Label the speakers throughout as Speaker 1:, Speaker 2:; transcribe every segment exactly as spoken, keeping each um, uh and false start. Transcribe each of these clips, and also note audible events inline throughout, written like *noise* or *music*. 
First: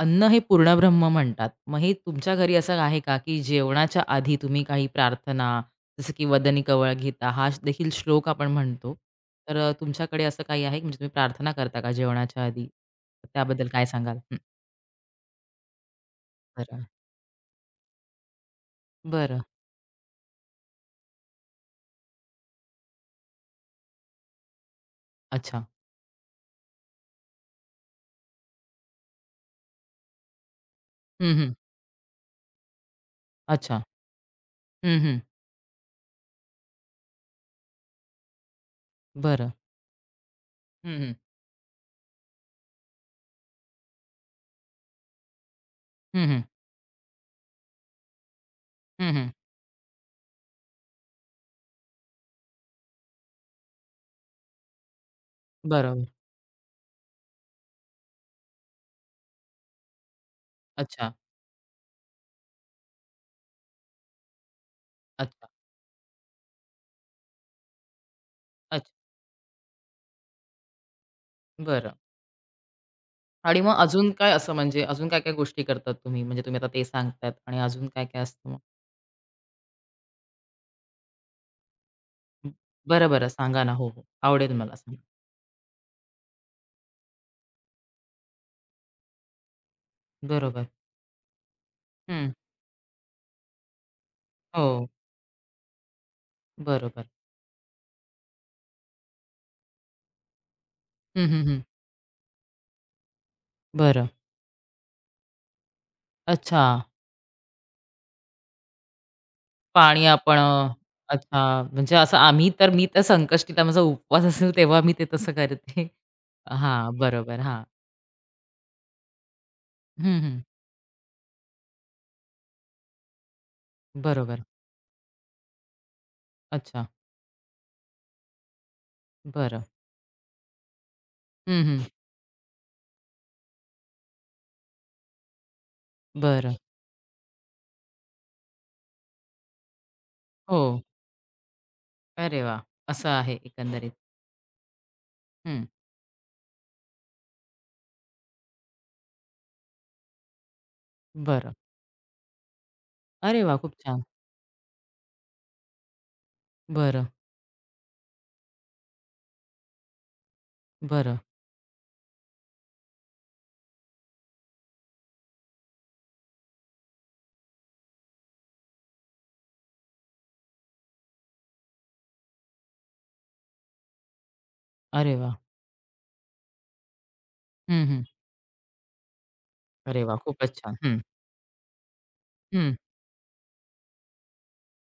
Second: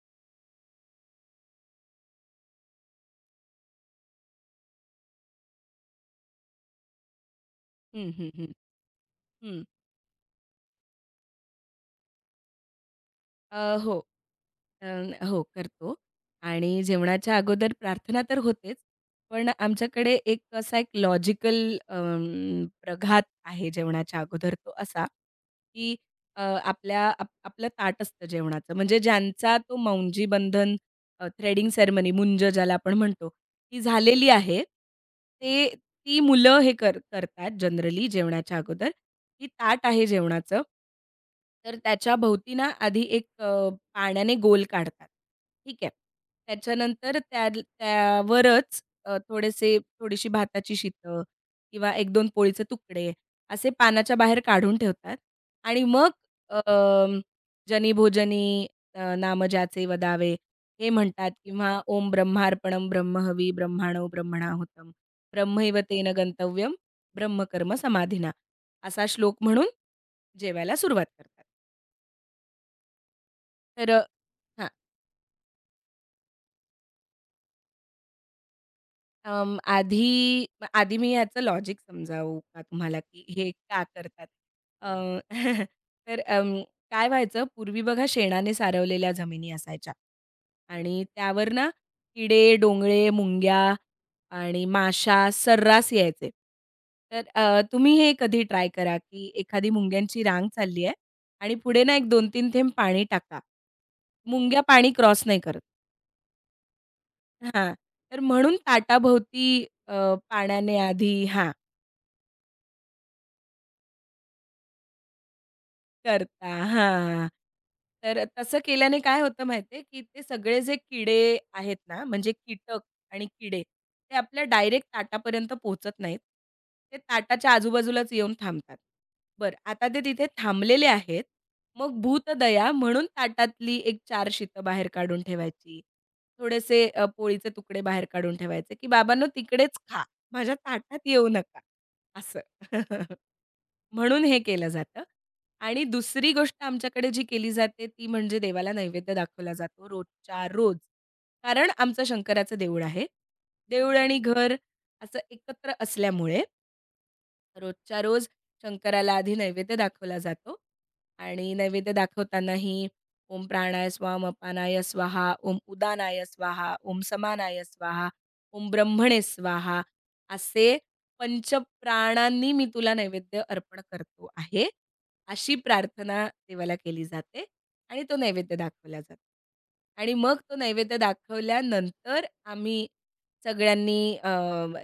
Speaker 1: अन्न हे पूर्णब्रह्म म्हणतात. मग हे तुमच्या घरी असं आहे का, की जेवणाच्या आधी तुम्ही काही प्रार्थना, जसं की वदनी कवळ गीता हा श- देखील
Speaker 2: हं,
Speaker 1: श्लोक
Speaker 2: हं,
Speaker 1: आपण
Speaker 2: हं,
Speaker 1: म्हणतो. तर
Speaker 2: हं.
Speaker 1: अ, तुमच्याकडे असं काही आहे, म्हणजे तुम्ही प्रार्थना करता का जेवणाच्या आधी? त्याबद्दल
Speaker 2: अ,
Speaker 1: काय
Speaker 2: हो.
Speaker 1: सांगाल? हं.
Speaker 2: अं, हो, करतो. आणि
Speaker 1: बरं.
Speaker 2: जेवणाच्या अगोदर प्रार्थना तर होतेच,
Speaker 1: बरं.
Speaker 2: पण आमच्याकडे एक असा एक लॉजिकल प्रघात आहे जेवणाच्या अगोदर तो असा,
Speaker 1: अच्छा.
Speaker 2: की अ, आपल्या आप आपलं ताट असतं जेवणाचं. म्हणजे ज्यांचा तो मौंजी बंधन
Speaker 1: हं, हं.
Speaker 2: थ्रेडिंग सेरेमनी मुंज ज्याला आपण म्हणतो, ती
Speaker 1: अच्छा.
Speaker 2: झालेली आहे.
Speaker 1: हं, हं.
Speaker 2: ते ती मुलं हे कर करतात जनरली जेवणाच्या अगोदर, की
Speaker 1: बरं.
Speaker 2: ताट आहे जेवणाचं,
Speaker 1: हं, हं.
Speaker 2: तर त्याच्या भोवती ना आधी एक पाण्याने गोल काढतात. ठीक आहे.
Speaker 1: हं, हं.
Speaker 2: त्याच्यानंतर त्या त्यावरच
Speaker 1: हं,
Speaker 2: अ,
Speaker 1: हं.
Speaker 2: थोडेसे थोडीशी भाताची शितं किंवा एक दोन पोळीचे तुकडे असे पानाच्या बाहेर काढून ठेवतात आणि
Speaker 1: बरोबर.
Speaker 2: मग अ, जनी भोजनी अ, नाम ज्याचे वदावे, हे
Speaker 1: अच्छा,
Speaker 2: म्हणतात किंवा ओम ब्रह्मार्पणं ब्रह्महवी ब्रह्माणो ब्रह्मणाहुतम
Speaker 1: अच्छा,
Speaker 2: ब्रह्मैव तेन गंतव्यम ब्रह्मकर्म समाधिना,
Speaker 1: अच्छा.
Speaker 2: असा श्लोक म्हणून जेवायला सुरुवात करतात.
Speaker 1: बरं. आणि मग
Speaker 2: तर अ,
Speaker 1: अजून काय असं म्हणजे अजून काय-काय गोष्टी करतात तुम्ही? म्हणजे तुम्ही आता ते सांगतायत आणि अजून काय-काय असतं.
Speaker 2: अं, आधी आधी मी याचं लॉजिक समजावू का तुम्हाला,
Speaker 1: बरं,
Speaker 2: की
Speaker 1: बरं.
Speaker 2: हे
Speaker 1: सांगा ना.
Speaker 2: का
Speaker 1: हो, हो.
Speaker 2: करतात?
Speaker 1: आवडेल मला सांगा.
Speaker 2: अं, *laughs* तर अं, काय व्हायचं, पूर्वी बघा शेणाने सारवलेल्या जमिनी असायच्या
Speaker 1: बरोबर.
Speaker 2: आणि त्यावर ना
Speaker 1: हं.
Speaker 2: किडे, डोंगळे, मुंग्या आणि
Speaker 1: हो.
Speaker 2: माशा सर्रास यायचे.
Speaker 1: बरोबर.
Speaker 2: तर अ, तुम्ही हे कधी ट्राय करा, की एखादी मुंग्यांची रांग चालली आहे
Speaker 1: हं, हं,
Speaker 2: आणि
Speaker 1: हं.
Speaker 2: पुढे ना एक दोन-तीन थेंब पाणी टाका.
Speaker 1: बरं.
Speaker 2: मुंग्या पाणी क्रॉस नाही करत.
Speaker 1: अच्छा.
Speaker 2: हां. तर म्हणून ताटाभोवती अ,
Speaker 1: पाणी आपण अ,
Speaker 2: पाण्याने आधी. हां,
Speaker 1: अच्छा. म्हणजे असं आम्ही तर मी तर संकष्टीला माझा उपवास असेल तेव्हा मी ते तसं करते.
Speaker 2: करता.
Speaker 1: हां.
Speaker 2: हां.
Speaker 1: बरोबर. हां.
Speaker 2: तर तसं केल्याने काय होतं माहिती आहे, की
Speaker 1: हं,
Speaker 2: ते
Speaker 1: हं.
Speaker 2: सगळे जे किडे आहेत ना, म्हणजे कीटक आणि किडे, ते
Speaker 1: बरोबर.
Speaker 2: आपल्या डायरेक्ट ताटापर्यंत पोहोचत नाहीत.
Speaker 1: अच्छा.
Speaker 2: ते ताटाच्या आजूबाजूलाच येऊन थांबतात. बरं,
Speaker 1: बरं.
Speaker 2: आता ते तिथे थांबलेले आहेत.
Speaker 1: हं, हं.
Speaker 2: मग भूतदया म्हणून ताटातली एक चार शीतं बाहेर काढून ठेवायची.
Speaker 1: बरं.
Speaker 2: थोडेसे अ, पोळीचे तुकडे बाहेर काढून ठेवायचे, की "बाबांनो, तिकडेच खा. माझ्या
Speaker 1: हो.
Speaker 2: ताटात येऊ नका." असं.
Speaker 1: अरे वाह! असं
Speaker 2: *laughs*
Speaker 1: आहे एकंदरीत.
Speaker 2: म्हणून हे केलं जातं.
Speaker 1: हं.
Speaker 2: आणि दुसरी गोष्ट आमच्याकडे जी केली जाते ती म्हणजे देवाला नैवेद्य दाखवला जातो रोजच्या रोज.
Speaker 1: बरं.
Speaker 2: कारण आमचं शंकराचं देऊळ आहे.
Speaker 1: अरे वाह! खूप
Speaker 2: देऊळ
Speaker 1: छान.
Speaker 2: आणि घर असं एकत्र असल्यामुळे
Speaker 1: बरं,
Speaker 2: रोजच्या रोज शंकराला आधी नैवेद्य दाखवला जातो
Speaker 1: बरं.
Speaker 2: आणि नैवेद्य दाखवतानाही ओम प्राणाय स्वाम अपानाय स्वाहा ओम उदानाय स्वाहा ओम समानाय स्वाहा ओम ब्रह्मणे स्वाहा, असे पंचप्राणांनी मी तुला नैवेद्य अर्पण करतो आहे,
Speaker 1: अरे वाह!
Speaker 2: अशी प्रार्थना देवाला केली जाते
Speaker 1: हं, हं.
Speaker 2: आणि तो नैवेद्य दाखवला जातो.
Speaker 1: अरे
Speaker 2: आणि
Speaker 1: वाह!
Speaker 2: मग
Speaker 1: खूपच
Speaker 2: तो
Speaker 1: छान.
Speaker 2: नैवेद्य
Speaker 1: हं,
Speaker 2: दाखवल्यानंतर
Speaker 1: हं.
Speaker 2: आम्ही सगळ्यांनी अ,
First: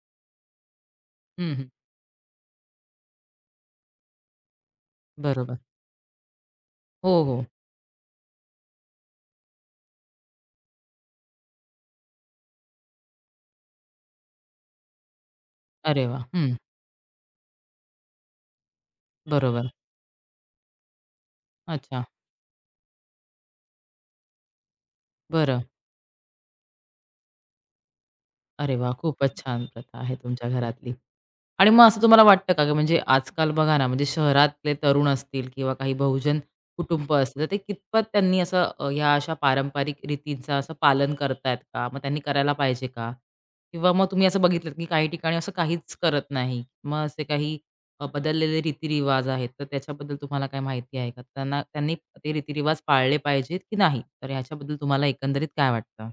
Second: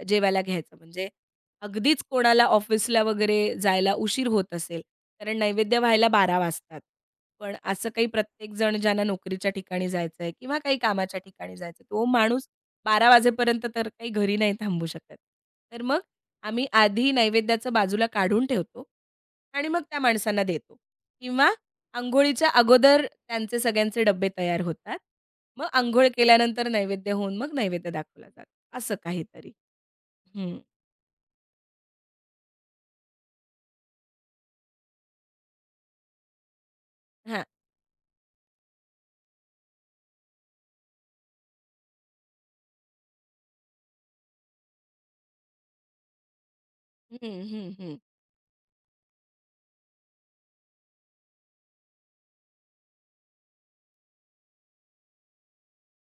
Speaker 2: जेवायला घ्यायचं. म्हणजे
Speaker 1: हं, हं.
Speaker 2: अगदीच कोणाला ऑफिसला वगैरे जायला उशीर होत असेल, कारण
Speaker 1: बरोबर.
Speaker 2: नैवेद्य व्हायला बारा वाजतात.
Speaker 1: हो, हो.
Speaker 2: पण असं काही प्रत्येकजण ज्यांना नोकरीच्या ठिकाणी जायचं आहे किंवा काही कामाच्या ठिकाणी जायचं आहे, तो माणूस बारा वाजेपर्यंत तर काही घरी नाही थांबू शकत. तर मग
Speaker 1: अरे वा, हं.
Speaker 2: आम्ही आधी नैवेद्याचं बाजूला काढून ठेवतो आणि
Speaker 1: बरोबर.
Speaker 2: मग त्या माणसांना देतो किंवा
Speaker 1: अच्छा.
Speaker 2: अंघोळीच्या अगोदर त्यांचे सगळ्यांचे डब्बे तयार होतात.
Speaker 1: बरं.
Speaker 2: मग अंघोळ केल्यानंतर नैवेद्य होऊन मग नैवेद्य दाखवला जातो,
Speaker 1: अरे वा,
Speaker 2: असं
Speaker 1: खूपच
Speaker 2: काहीतरी.
Speaker 1: छान प्रथा आहे तुमच्या
Speaker 2: हं.
Speaker 1: घरातली. आणि मग असं तुम्हाला वाटतं का, की म्हणजे आजकाल बघा ना, म्हणजे शहरातले तरुण असतील किंवा काही बहुजन कुटुंब असतील,
Speaker 2: हां.
Speaker 1: तर ते कितपत त्यांनी असं अ, ह्या अशा पारंपरिक रीतींचं असं पालन करतायत का? मग त्यांनी करायला पाहिजे का? किंवा मग तुम्ही असं बघितलत, की काही ठिकाणी असं काहीच करत नाही. मग
Speaker 2: हं,
Speaker 1: असे काही
Speaker 2: हं, हं.
Speaker 1: अ, बदललेले रीतिरिवाज आहेत, तर त्याच्याबद्दल तुम्हाला काही माहिती आहे का? त्यांना त्यांनी ते रीतिरिवाज पाळले पाहिजेत की नाही? तर ह्याच्याबद्दल तुम्हाला एकंदरीत काय वाटतं?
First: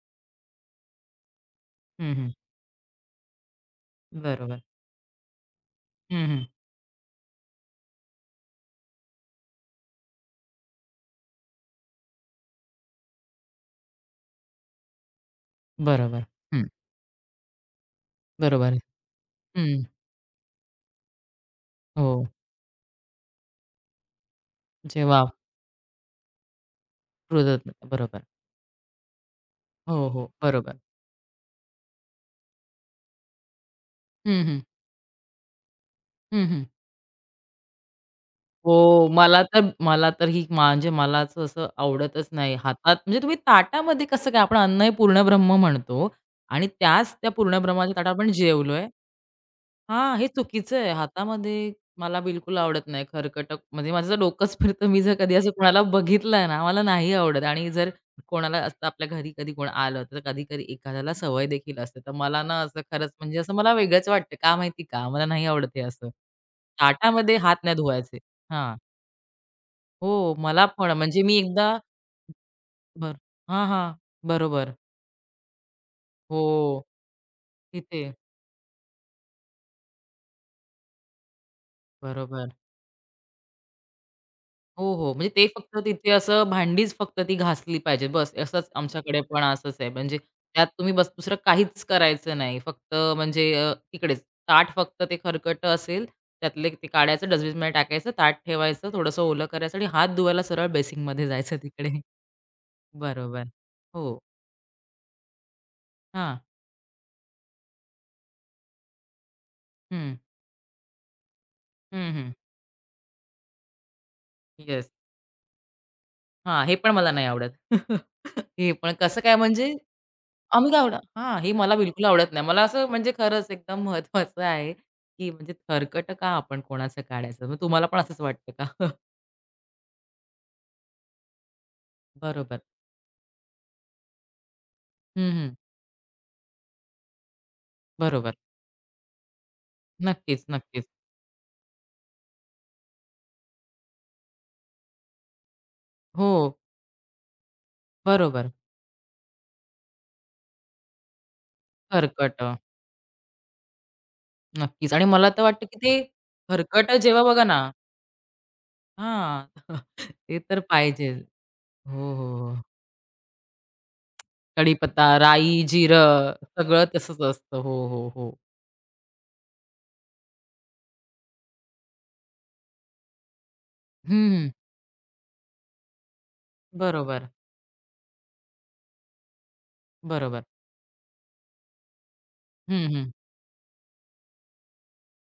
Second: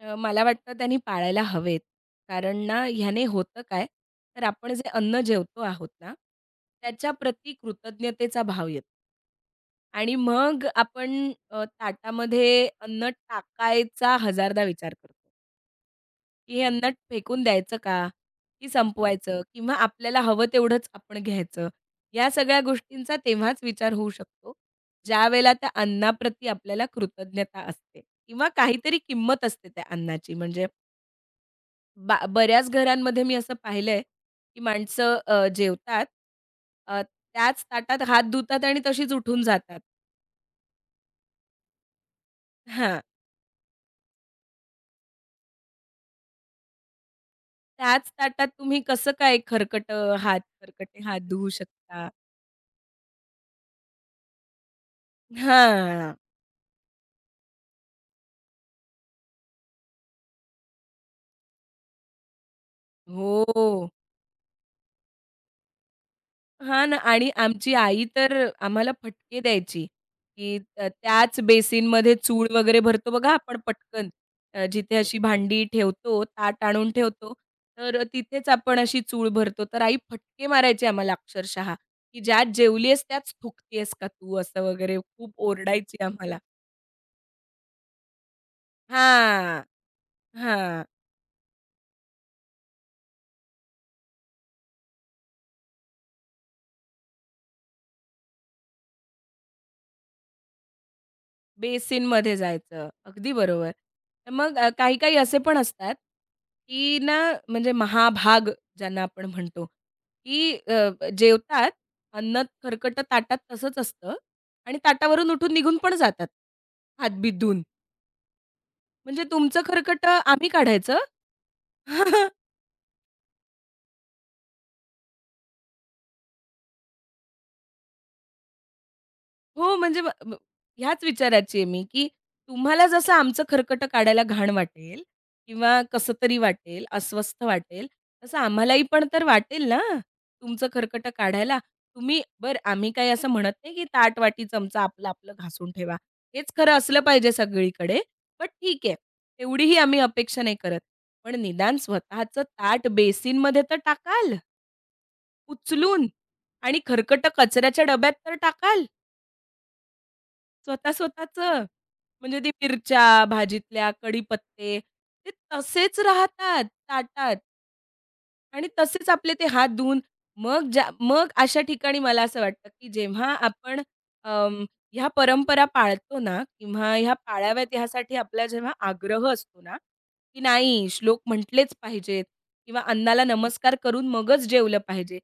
Speaker 2: अ, मला वाटतं त्यांनी पाळायला हवेत.
Speaker 1: हं, हं.
Speaker 2: कारण ना ह्याने होतं काय, तर
Speaker 1: बरोबर.
Speaker 2: आपण जे अन्न जेवतो आहोत ना,
Speaker 1: हं, हं.
Speaker 2: त्याच्या प्रती कृतज्ञतेचा भाव येतो आणि मग आपण अ, ताटामध्ये अन्न टाकायचा हजारदा विचार करतो.
Speaker 1: बरोबर.
Speaker 2: की हे
Speaker 1: हं.
Speaker 2: अन्न फेकून द्यायचं का? की हं,
Speaker 1: बरोबर.
Speaker 2: संपवायचं? किंवा
Speaker 1: हं.
Speaker 2: आपल्याला हवं तेवढंच आपण घ्यायचं?
Speaker 1: हो.
Speaker 2: या सगळ्या गोष्टींचा तेव्हाच विचार होऊ शकतो,
Speaker 1: जे
Speaker 2: ज्यावेळेला त्या अन्नाप्रती आपल्याला कृतज्ञता
Speaker 1: वापरत
Speaker 2: असते
Speaker 1: बरोबर.
Speaker 2: किंवा काहीतरी किंमत असते त्या
Speaker 1: हो, हो.
Speaker 2: अन्नाची. म्हणजे
Speaker 1: बरोबर.
Speaker 2: बा बऱ्याच घरांमध्ये मी असं पाहिलंय,
Speaker 1: हं, हं.
Speaker 2: की माणसं अ, जेवतात,
Speaker 1: हं, हं.
Speaker 2: अ, त्याच ताटात हात धुतात आणि
Speaker 1: हो.
Speaker 2: तशीच
Speaker 1: मला
Speaker 2: उठून
Speaker 1: तर
Speaker 2: जातात.
Speaker 1: मला तर ही म्हणजे मलाच असं आवडतच नाही. हातात
Speaker 2: हां,
Speaker 1: म्हणजे तुम्ही ताटामध्ये कसं काय आपण अन्न हे पूर्ण ब्रह्म म्हणतो आणि त्याच त्या पूर्ण ब्रह्माच्या
Speaker 2: त्याच
Speaker 1: ताटात आपण
Speaker 2: ताटात तुम्ही
Speaker 1: जेवलोय.
Speaker 2: कसं काय खरकटं
Speaker 1: हां, हे
Speaker 2: हात
Speaker 1: चुकीचं आहे.
Speaker 2: खरकटे हात धुवू
Speaker 1: हातामध्ये
Speaker 2: शकता?
Speaker 1: मला बिलकुल आवडत नाही खरकटं म्हणजे माझं डोकंच *laughs* फिरतं. मी जर कधी असं कोणाला
Speaker 2: हां.
Speaker 1: बघितलं ना, मला नाही आवडत आणि जर कोणाला असतं आपल्या घरी कधी कोण आलं, तर कधी-कधी एखाद्याला सवय देखील असते. तर मला ना असं खरंच म्हणजे असं मला
Speaker 2: हो.
Speaker 1: वेगळंच वाटतं. का माहिती का? मला नाही आवडत हे असं.
Speaker 2: हां ना. आणि
Speaker 1: ताटामध्ये हात
Speaker 2: आमची
Speaker 1: नाही
Speaker 2: आई
Speaker 1: धुवायचे.
Speaker 2: तर
Speaker 1: हां.
Speaker 2: आम्हाला फटके द्यायची,
Speaker 1: हो,
Speaker 2: की
Speaker 1: मला
Speaker 2: अ,
Speaker 1: पण म्हणजे मी
Speaker 2: त्याच
Speaker 1: एकदा.
Speaker 2: बेसिनमध्ये चूळ वगैरे भरतो
Speaker 1: बरं.
Speaker 2: बघा आपण
Speaker 1: हां, हां.
Speaker 2: पटकन. अ,
Speaker 1: बरोबर.
Speaker 2: जिथे अशी भांडी ठेवतो, ताट
Speaker 1: हो.
Speaker 2: आणून ठेवतो, तर
Speaker 1: तिथे.
Speaker 2: तिथेच आपण अशी चूळ भरतो. तर आई फटके मारायची आम्हाला अक्षरशः, की "ज्यात
Speaker 1: बरोबर.
Speaker 2: जेवली आहेस त्याच थुंकते का तू?" असं
Speaker 1: हो,
Speaker 2: वगैरे
Speaker 1: हो. म्हणजे
Speaker 2: खूप
Speaker 1: ते फक्त
Speaker 2: ओरडायची
Speaker 1: तिथे
Speaker 2: आम्हाला.
Speaker 1: असं भांडीच फक्त ती घासली पाहिजे. बस असंच आमच्याकडे पण
Speaker 2: हां,
Speaker 1: असंच आहे. म्हणजे त्यात
Speaker 2: हां.
Speaker 1: तुम्ही बस दुसरं काहीच करायचं नाही. फक्त म्हणजे अ, तिकडेच ताट फक्त ते खरकटं असेल, त्यातले ते काढायचं डस्टबिनमध्ये टाकायचं, ताट ठेवायचं, थोडंसं ओलं करायचं आणि हात धुवायला सरळ बेसिनमध्ये जायचं तिकडे.
Speaker 2: बेसिनमध्ये जायचं. अगदी
Speaker 1: बरोबर.
Speaker 2: बरोबर.
Speaker 1: हो.
Speaker 2: तर मग अ, काही-काही असे पण असतात,
Speaker 1: हां.
Speaker 2: की ना, म्हणजे महाभाग ज्यांना आपण म्हणतो,
Speaker 1: हं.
Speaker 2: की अ, जेवतात,
Speaker 1: हं,
Speaker 2: अन्न खरकटं ताटात तसंच असतं आणि
Speaker 1: येस.
Speaker 2: ताटावरून उठून निघून पण जातात,
Speaker 1: हां, हे पण मला नाही
Speaker 2: हातबीत
Speaker 1: आवडत.
Speaker 2: धुवून.
Speaker 1: *laughs* हे पण कसं
Speaker 2: म्हणजे
Speaker 1: काय
Speaker 2: तुमचं
Speaker 1: म्हणजे
Speaker 2: खरकटं आम्ही
Speaker 1: आम्ही काय आवडा
Speaker 2: काढायचं?
Speaker 1: हां, हे मला बिलकुल आवडत
Speaker 2: *laughs*
Speaker 1: नाही. मला असं म्हणजे खरंच एकदम महत्वाचं आहे, की म्हणजे खरकटं का आपण कोणाचं काढायचं? मग तुम्हाला पण असंच वाटतं का? *laughs*
Speaker 2: हो, म्हणजे म म ह्याच विचाराची आहे मी, की
Speaker 1: बरोबर.
Speaker 2: तुम्हाला जसं आमचं खरकटं काढायला घाण वाटेल
Speaker 1: हं, हं.
Speaker 2: किंवा कसं तरी वाटेल, अस्वस्थ वाटेल,
Speaker 1: बरोबर.
Speaker 2: तसं आम्हालाही पण तर वाटेल ना,
Speaker 1: नक्कीच,
Speaker 2: तुमचं
Speaker 1: नक्कीच.
Speaker 2: खरकटं काढायला. तुम्ही बरं, आम्ही काही असं म्हणत नाही, की ताट, वाटी, चमचा आपलं-आपलं घासून ठेवा. हेच
Speaker 1: हो,
Speaker 2: खरं असलं पाहिजे सगळीकडे. बट
Speaker 1: बरोबर.
Speaker 2: ठीक आहे, तेवढीही आम्ही अपेक्षा नाही करत. पण निदान स्वतःचं
Speaker 1: खरकटं.
Speaker 2: ताट बेसिनमध्ये तर टाकाल
Speaker 1: नक्कीच आणि मला तर वाटतं, की ते
Speaker 2: उचलून आणि
Speaker 1: खरकटं जेव्हा
Speaker 2: खरकटं
Speaker 1: बघा ना.
Speaker 2: कचऱ्याच्या डब्यात तर टाकाल.
Speaker 1: हां, *laughs* ते तर
Speaker 2: स्वतः
Speaker 1: पाहिजे.
Speaker 2: स्वतःचं.
Speaker 1: हो, हो,
Speaker 2: म्हणजे ती
Speaker 1: हो.
Speaker 2: मिरच्या, भाजीतल्या कढीपत्ते
Speaker 1: कढीपत्ता,
Speaker 2: ते
Speaker 1: राई,
Speaker 2: तसेच
Speaker 1: जिरं
Speaker 2: राहतात
Speaker 1: सगळं तसंच
Speaker 2: ताटात.
Speaker 1: असतं. हो, हो, हो.
Speaker 2: आणि तसेच आपले ते हात धुवून मग ज्या मग अशा ठिकाणी मला असं वाटतं, की जेव्हा आपण
Speaker 1: हं,
Speaker 2: अं, ह्या परंपरा पाळतो ना किंवा ह्या
Speaker 1: बरोबर,
Speaker 2: पाळाव्यात ह्यासाठी आपला जेव्हा आग्रह असतो ना, की
Speaker 1: बरोबर.
Speaker 2: नाही श्लोक म्हटलेच पाहिजेत किंवा
Speaker 1: हं, हं.
Speaker 2: अन्नाला नमस्कार करून मगच जेवलं पाहिजे.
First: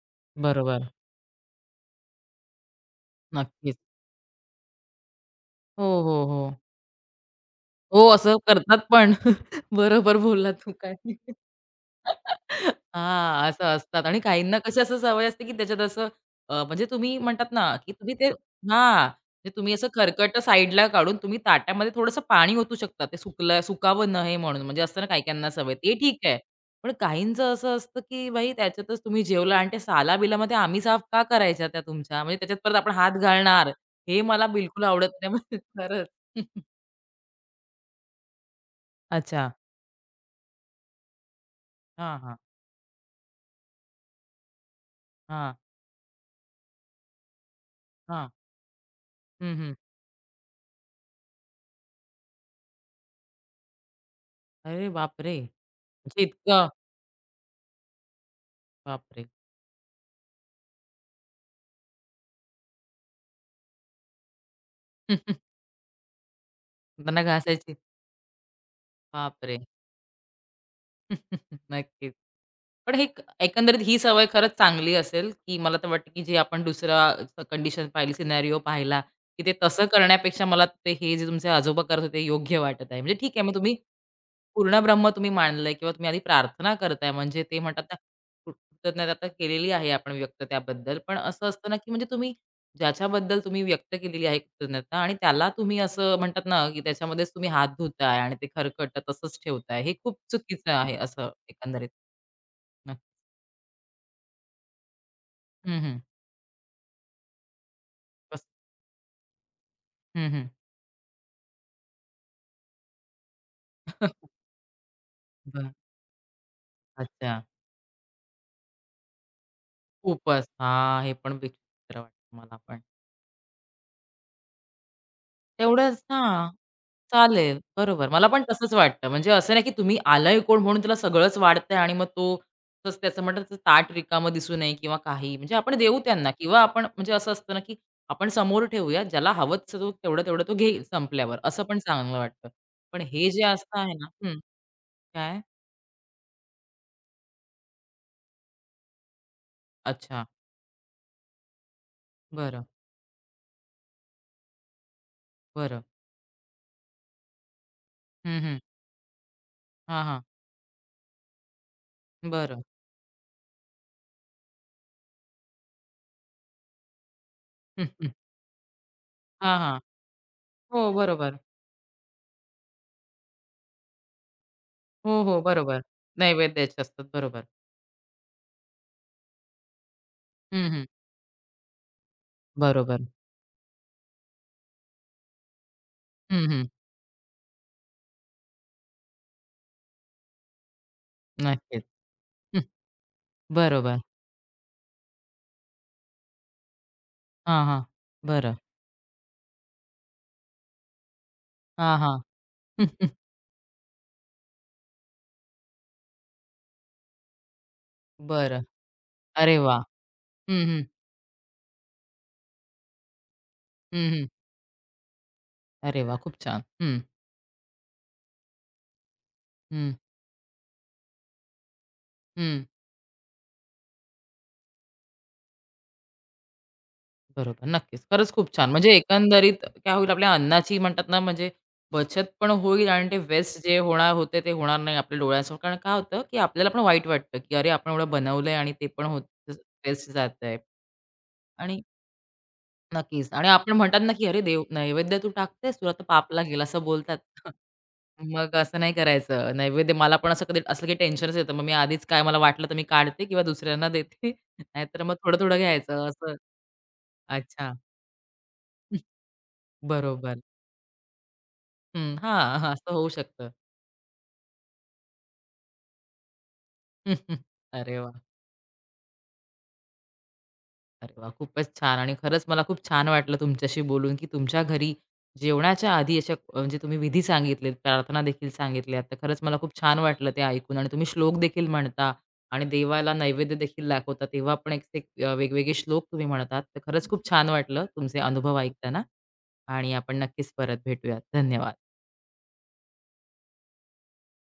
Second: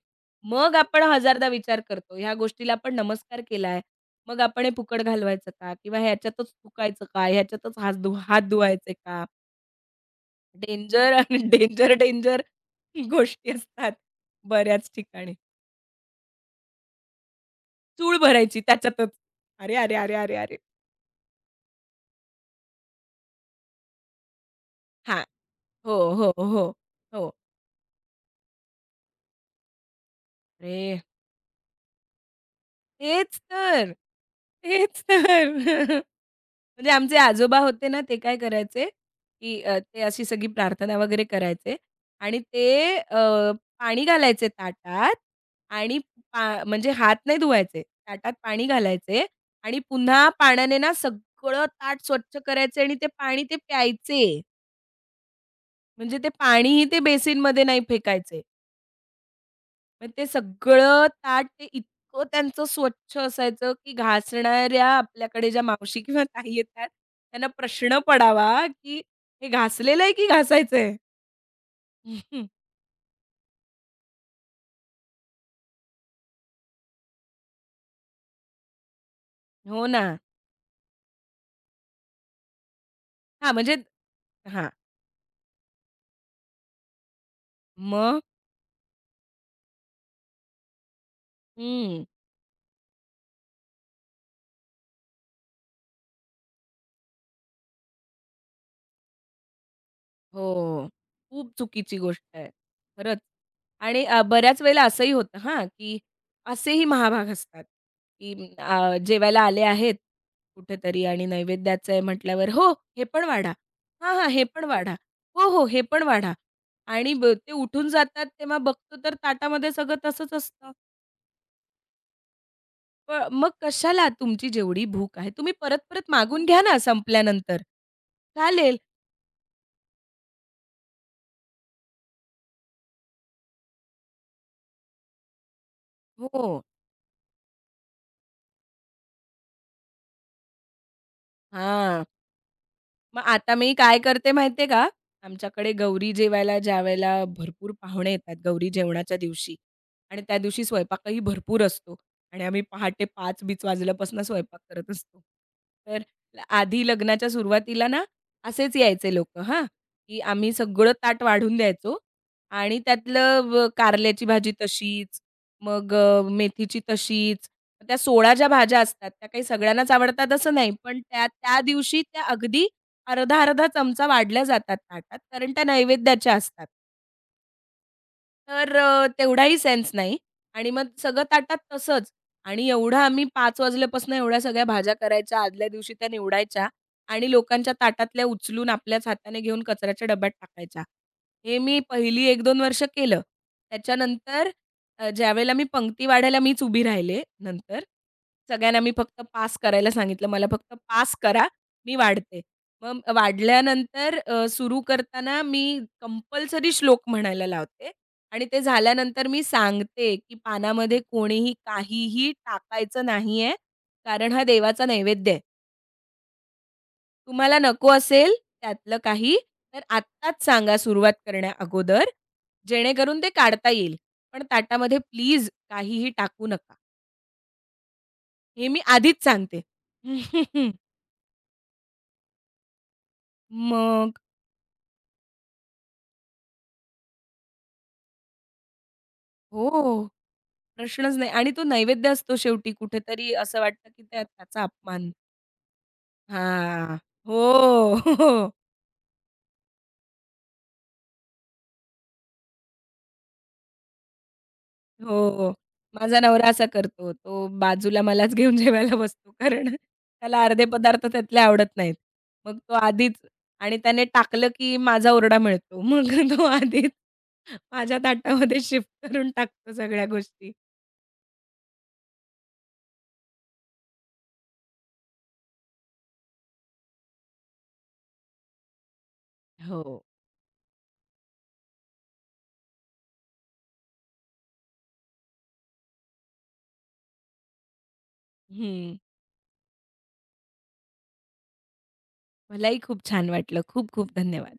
Speaker 2: मग
Speaker 1: बरोबर.
Speaker 2: आपण हजारदा विचार करतो, ह्या गोष्टीला आपण नमस्कार
Speaker 1: नक्कीच.
Speaker 2: केलाय, मग आपण हे फुकट घालवायचं का? किंवा
Speaker 1: हो, हो, हो.
Speaker 2: ह्याच्यातच थुंकायचं का? ह्याच्यातच हात
Speaker 1: हो,
Speaker 2: धु
Speaker 1: असं
Speaker 2: हात
Speaker 1: करतात
Speaker 2: धुवायचे
Speaker 1: पण.
Speaker 2: का?
Speaker 1: *laughs* बरोबर बोलला तू काय.
Speaker 2: डेंजर आणि *laughs* डेंजर, डेंजर
Speaker 1: *laughs* हां,
Speaker 2: गोष्टी
Speaker 1: असं
Speaker 2: असतात
Speaker 1: असतात आणि काहींना कशी
Speaker 2: बऱ्याच
Speaker 1: असं सवय
Speaker 2: ठिकाणी.
Speaker 1: असते, की त्याच्यात असं अ, म्हणजे तुम्ही म्हणतात ना, की तुम्ही
Speaker 2: चूळ
Speaker 1: ते
Speaker 2: भरायची
Speaker 1: हां,
Speaker 2: त्याच्यातच.
Speaker 1: म्हणजे तुम्ही
Speaker 2: अरे,
Speaker 1: असं
Speaker 2: अरे, अरे, अरे,
Speaker 1: खरकटं
Speaker 2: अरे!
Speaker 1: साइडला काढून तुम्ही ताटामध्ये थोडंसं पाणी ओतू शकता. ते सुकलं सुकावं नये म्हणून. म्हणजे असतं ना
Speaker 2: हां.
Speaker 1: काही-काहींना सवय, ते
Speaker 2: हो,
Speaker 1: ठीक
Speaker 2: हो,
Speaker 1: आहे.
Speaker 2: हो,
Speaker 1: पण
Speaker 2: हो.
Speaker 1: काहींचं असं असतं, की भाई त्याच्यातच तुम्ही जेवला आणि ते सालाबिलामध्ये आम्ही साफ
Speaker 2: अरे
Speaker 1: का करायच्या त्या तुमच्या? म्हणजे त्याच्यात परत आपण हात
Speaker 2: तेच
Speaker 1: घालणार,
Speaker 2: तर.
Speaker 1: हे मला बिलकुल
Speaker 2: तेच
Speaker 1: आवडत नाही. *laughs*
Speaker 2: तर.
Speaker 1: म्हणजे
Speaker 2: *laughs*
Speaker 1: खरंच.
Speaker 2: म्हणजे आमचे आजोबा होते ना, ते काय करायचे,
Speaker 1: अच्छा.
Speaker 2: की अ, ते अशी सगळी प्रार्थना वगैरे करायचे
Speaker 1: हां, हां.
Speaker 2: आणि ते अ, पाणी घालायचे ताटात.
Speaker 1: हां,
Speaker 2: आणि पा म्हणजे हात नाही धुवायचे.
Speaker 1: हां.
Speaker 2: ताटात पाणी घालायचे
Speaker 1: हं, हं.
Speaker 2: आणि पुन्हा पाण्याने ना सगळं ताट स्वच्छ करायचे आणि ते पाणी ते प्यायचे.
Speaker 1: अरे बापरे!
Speaker 2: म्हणजे
Speaker 1: म्हणजे
Speaker 2: ते
Speaker 1: इतकं
Speaker 2: पाणीही ते बेसिनमध्ये नाही फेकायचे.
Speaker 1: बापरे!
Speaker 2: मग ते सगळं ताट ते इतकं त्यांचं स्वच्छ असायचं, की घासणाऱ्या आपल्याकडे
Speaker 1: *laughs*
Speaker 2: ज्या मावशी किंवा ताई येतात,
Speaker 1: त्यांना
Speaker 2: त्यांना
Speaker 1: घासायची.
Speaker 2: प्रश्न पडावा, की "हे
Speaker 1: बापरे!
Speaker 2: घासलेलं आहे की घासायचंय?"
Speaker 1: *laughs* नक्कीच.
Speaker 2: *laughs*
Speaker 1: पण हे क- एकंदरीत ही सवय खरंच चांगली असेल, की मला तर वाटतं, की जे आपण दुसरा कंडिशन पाहिली, सिनेरिओ पाहिला, की ते तसं
Speaker 2: हो ना.
Speaker 1: करण्यापेक्षा मला ते हे जे तुमचे आजोबा करत होते योग्य वाटत आहे. म्हणजे ठीक आहे,
Speaker 2: हा,
Speaker 1: मग
Speaker 2: म्हणजे
Speaker 1: तुम्ही
Speaker 2: हां.
Speaker 1: पूर्ण ब्रह्म तुम्ही मानलंय किंवा तुम्ही आधी प्रार्थना करताय म्हणजे ते म्हणतात ना,
Speaker 2: मग
Speaker 1: कृ कृतज्ञता तर केलेली आहे आपण व्यक्त त्याबद्दल. पण असं असतं ना, की
Speaker 2: हं.
Speaker 1: म्हणजे तुम्ही ज्याच्याबद्दल तुम्ही व्यक्त केलेली आहे कृतज्ञता आणि त्याला तुम्ही असं म्हणतात ना, की त्याच्यामध्येच तुम्ही हात धुताय आणि ते खरकटं तसंच ठेवताय. हे खूप चुकीचं
Speaker 2: हो.
Speaker 1: आहे असं
Speaker 2: खूप
Speaker 1: एकंदरीत.
Speaker 2: चुकीची गोष्ट आहे.
Speaker 1: हं.
Speaker 2: खरंच. आणि अ, बऱ्याच वेळेला असंही होतं हां,
Speaker 1: हं, हं.
Speaker 2: की असेही महाभाग असतात, की
Speaker 1: बस.
Speaker 2: म, अ, जेवायला आले आहेत
Speaker 1: हं, हं.
Speaker 2: कुठेतरी आणि नैवेद्याचं आहे म्हटल्यावर, "हो, हे पण वाढा. हां,
Speaker 1: *laughs*
Speaker 2: हां, हे पण वाढा. हो, हो,
Speaker 1: बरं.
Speaker 2: हे पण वाढा." आणि ब
Speaker 1: अच्छा.
Speaker 2: ते उठून जातात तेव्हा बघतो तर ताटामध्ये सगळं तसंच
Speaker 1: खूपच.
Speaker 2: असतं.
Speaker 1: हां, हे पण विचित्र वाटतं मला पण.
Speaker 2: प मग कशाला? तुमची जेवढी भूक आहे, तुम्ही
Speaker 1: तेवढंच
Speaker 2: परत-परत मागून
Speaker 1: हां.
Speaker 2: घ्या ना
Speaker 1: चालेल.
Speaker 2: संपल्यानंतर.
Speaker 1: बरोबर. मला पण तसंच
Speaker 2: चालेल.
Speaker 1: वाटतं. म्हणजे असं नाही, की तुम्ही आलाय कोण म्हणून त्याला सगळंच वाढतंय आणि मग तो तसं त्याचं म्हणतात तसं ताट रिकामं दिसू नये किंवा काही. म्हणजे आपण देऊ त्यांना
Speaker 2: हो.
Speaker 1: किंवा आपण म्हणजे असं असतं ना, की आपण समोर ठेवूया. ज्याला हवंच तो तेवढं-तेवढं तो घेईल संपल्यावर. असं पण
Speaker 2: हां.
Speaker 1: चांगलं वाटतं. पण
Speaker 2: मग
Speaker 1: हे जे
Speaker 2: आता मी
Speaker 1: असं आहे
Speaker 2: काय
Speaker 1: ना
Speaker 2: करते
Speaker 1: हं.
Speaker 2: माहिती आहे का?
Speaker 1: काय?
Speaker 2: आमच्याकडे गौरी जेवायला ज्यावेळेला भरपूर पाहुणे येतात गौरी जेवणाच्या दिवशी आणि
Speaker 1: अच्छा.
Speaker 2: त्या दिवशी स्वयंपाकही भरपूर असतो आणि आम्ही
Speaker 1: बरं,
Speaker 2: पहाटे पाच बीच वाजल्यापासून स्वयंपाक करत असतो.
Speaker 1: बरं.
Speaker 2: तर ल- आधी लग्नाच्या सुरुवातीला ना,
Speaker 1: हं, हं.
Speaker 2: असेच यायचे लोकं हां,
Speaker 1: हां,
Speaker 2: की
Speaker 1: हां.
Speaker 2: आम्ही सगळं ताट वाढून द्यायचो
Speaker 1: बरं.
Speaker 2: आणि त्यातलं व कारल्याची भाजी तशीच, मग अ, मेथीची तशीच.
Speaker 1: हं,
Speaker 2: त्या
Speaker 1: हं.
Speaker 2: सोळा ज्या भाज्या असतात त्या काही
Speaker 1: हां, हां.
Speaker 2: सगळ्यांनाच आवडतात असं नाही,
Speaker 1: हो,
Speaker 2: पण त्या
Speaker 1: बरोबर.
Speaker 2: त्या दिवशी त्या अगदी अर्धा-अर्धा चमचा वाढल्या जातात ताटात,
Speaker 1: हो, हो.
Speaker 2: कारण त्या
Speaker 1: बरोबर.
Speaker 2: नैवेद्याच्या असतात.
Speaker 1: नैवेद्याचे असतात. बरोबर.
Speaker 2: तर अ, तेवढाही सेन्स नाही
Speaker 1: हं,
Speaker 2: आणि
Speaker 1: हं.
Speaker 2: मग सगळं ताटात तसंच. आणि एवढं
Speaker 1: बरोबर.
Speaker 2: आम्ही पाच वाजल्यापासून एवढ्या सगळ्या भाज्या करायच्या, आदल्या दिवशी त्या
Speaker 1: हं, हं.
Speaker 2: निवडायच्या आणि लोकांच्या ताटातल्या उचलून आपल्याच हाताने घेऊन कचऱ्याच्या डब्यात टाकायच्या. हे मी
Speaker 1: नक्कीच.
Speaker 2: पहिली एक-दोन वर्ष केलं.
Speaker 1: बरोबर.
Speaker 2: त्याच्यानंतर अ, ज्यावेळेला मी पंगती वाढायला मीच उभी राहिले
Speaker 1: हां, हां.
Speaker 2: नंतर.
Speaker 1: बरं.
Speaker 2: सगळ्यांना मी फक्त पास करायला सांगितलं, "मला फक्त पास करा, मी
Speaker 1: हां, हां.
Speaker 2: वाढते." मग
Speaker 1: *laughs*
Speaker 2: वाढल्यानंतर अ, सुरू करताना मी कंपल्सरी श्लोक म्हणायला लावते. आणि ते
Speaker 1: बरं.
Speaker 2: झाल्यानंतर मी
Speaker 1: अरे वाह!
Speaker 2: सांगते, की
Speaker 1: हं, हं.
Speaker 2: पानामध्ये कोणीही काहीही टाकायचं नाहीये,
Speaker 1: हं, हं.
Speaker 2: कारण हा देवाचा नैवेद्य आहे.
Speaker 1: अरे वाह! खूप छान. हं,
Speaker 2: तुम्हाला नको असेल त्यातलं काही, तर
Speaker 1: हं,
Speaker 2: आत्ताच सांगा सुरुवात करण्याअगोदर,
Speaker 1: हं.
Speaker 2: जेणेकरून ते काढता येईल. पण ताटामध्ये प्लीज काहीही टाकू नका.
Speaker 1: बरोबर. नक्कीच. खरंच खूप
Speaker 2: हे
Speaker 1: छान.
Speaker 2: मी
Speaker 1: म्हणजे
Speaker 2: आधीच सांगते.
Speaker 1: एकंदरीत काय होईल आपल्या अन्नाची
Speaker 2: *laughs*
Speaker 1: म्हणतात ना म्हणजे बचत पण होईल आणि ते वेस्ट जे होणार
Speaker 2: मग
Speaker 1: होते ते होणार नाही आपल्या डोळ्यासमोर. कारण काय होतं, की आपल्याला पण वाईट वाटतं, की अरे आपण एवढं बनवलंय आणि ते पण होत
Speaker 2: हो,
Speaker 1: वेस्ट जातंय.
Speaker 2: प्रश्नच नाही आणि तो
Speaker 1: आणि
Speaker 2: नैवेद्य असतो शेवटी
Speaker 1: नक्कीच.
Speaker 2: कुठेतरी
Speaker 1: आणि
Speaker 2: असं
Speaker 1: आपण
Speaker 2: वाटतं,
Speaker 1: म्हणतात
Speaker 2: की
Speaker 1: ना,
Speaker 2: त्या
Speaker 1: की "अरे देव
Speaker 2: त्याचा अपमान.
Speaker 1: नैवेद्य तू टाकतेस, तुला तर पापला लागेल," असं
Speaker 2: हां.
Speaker 1: बोलतात.
Speaker 2: हो.
Speaker 1: *laughs*
Speaker 2: *laughs*
Speaker 1: मग असं नाही करायचं. नैवेद्य मला पण असं कधी असलं, की टेन्शनच येतं. मग मी आधीच काय मला वाटलं तर मी काढते किंवा दुसऱ्यांना देते. *laughs* नाहीतर मग
Speaker 2: हो. हो.
Speaker 1: थोडं-थोडं घ्यायचं
Speaker 2: माझा
Speaker 1: असं.
Speaker 2: नवरा असा करतो. तो
Speaker 1: अच्छा.
Speaker 2: बाजूला मलाच घेऊन जेवायला
Speaker 1: *laughs*
Speaker 2: बसतो. कारण
Speaker 1: बरोबर.
Speaker 2: त्याला अर्धे पदार्थ त्यातले आवडत नाहीत.
Speaker 1: हं. हां,
Speaker 2: मग
Speaker 1: हां.
Speaker 2: तो
Speaker 1: असं होऊ
Speaker 2: आधीच
Speaker 1: शकतं.
Speaker 2: आणि त्याने टाकलं की माझा ओरडा मिळतो. *laughs* मग तो आधीच
Speaker 1: *laughs* अरे
Speaker 2: माझ्या
Speaker 1: वाह!
Speaker 2: ताटामध्ये शिफ्ट करून टाकतो सगळ्या गोष्टी.
Speaker 1: अरे वा, खूपच छान आणि खरंच मला खूप छान वाटलं तुमच्याशी बोलून, की तुमच्या घरी जेवणाच्या आधी अशा म्हणजे तुम्ही विधी सांगितलेत, प्रार्थना देखील सांगितल्यात. तर खरंच मला खूप छान
Speaker 2: हो.
Speaker 1: वाटलं ते ऐकून आणि तुम्ही श्लोक देखील म्हणता आणि देवाला नैवेद्य देखील दाखवता. तेव्हा पण एक ते अ, वेगवेगळे श्लोक तुम्ही म्हणतात. तर खरंच खूप छान वाटलं तुमचे अनुभव
Speaker 2: हं.
Speaker 1: ऐकताना आणि आपण नक्कीच परत भेटूयात. धन्यवाद.
Speaker 2: मलाही खूप छान वाटलं. खूप खूप धन्यवाद.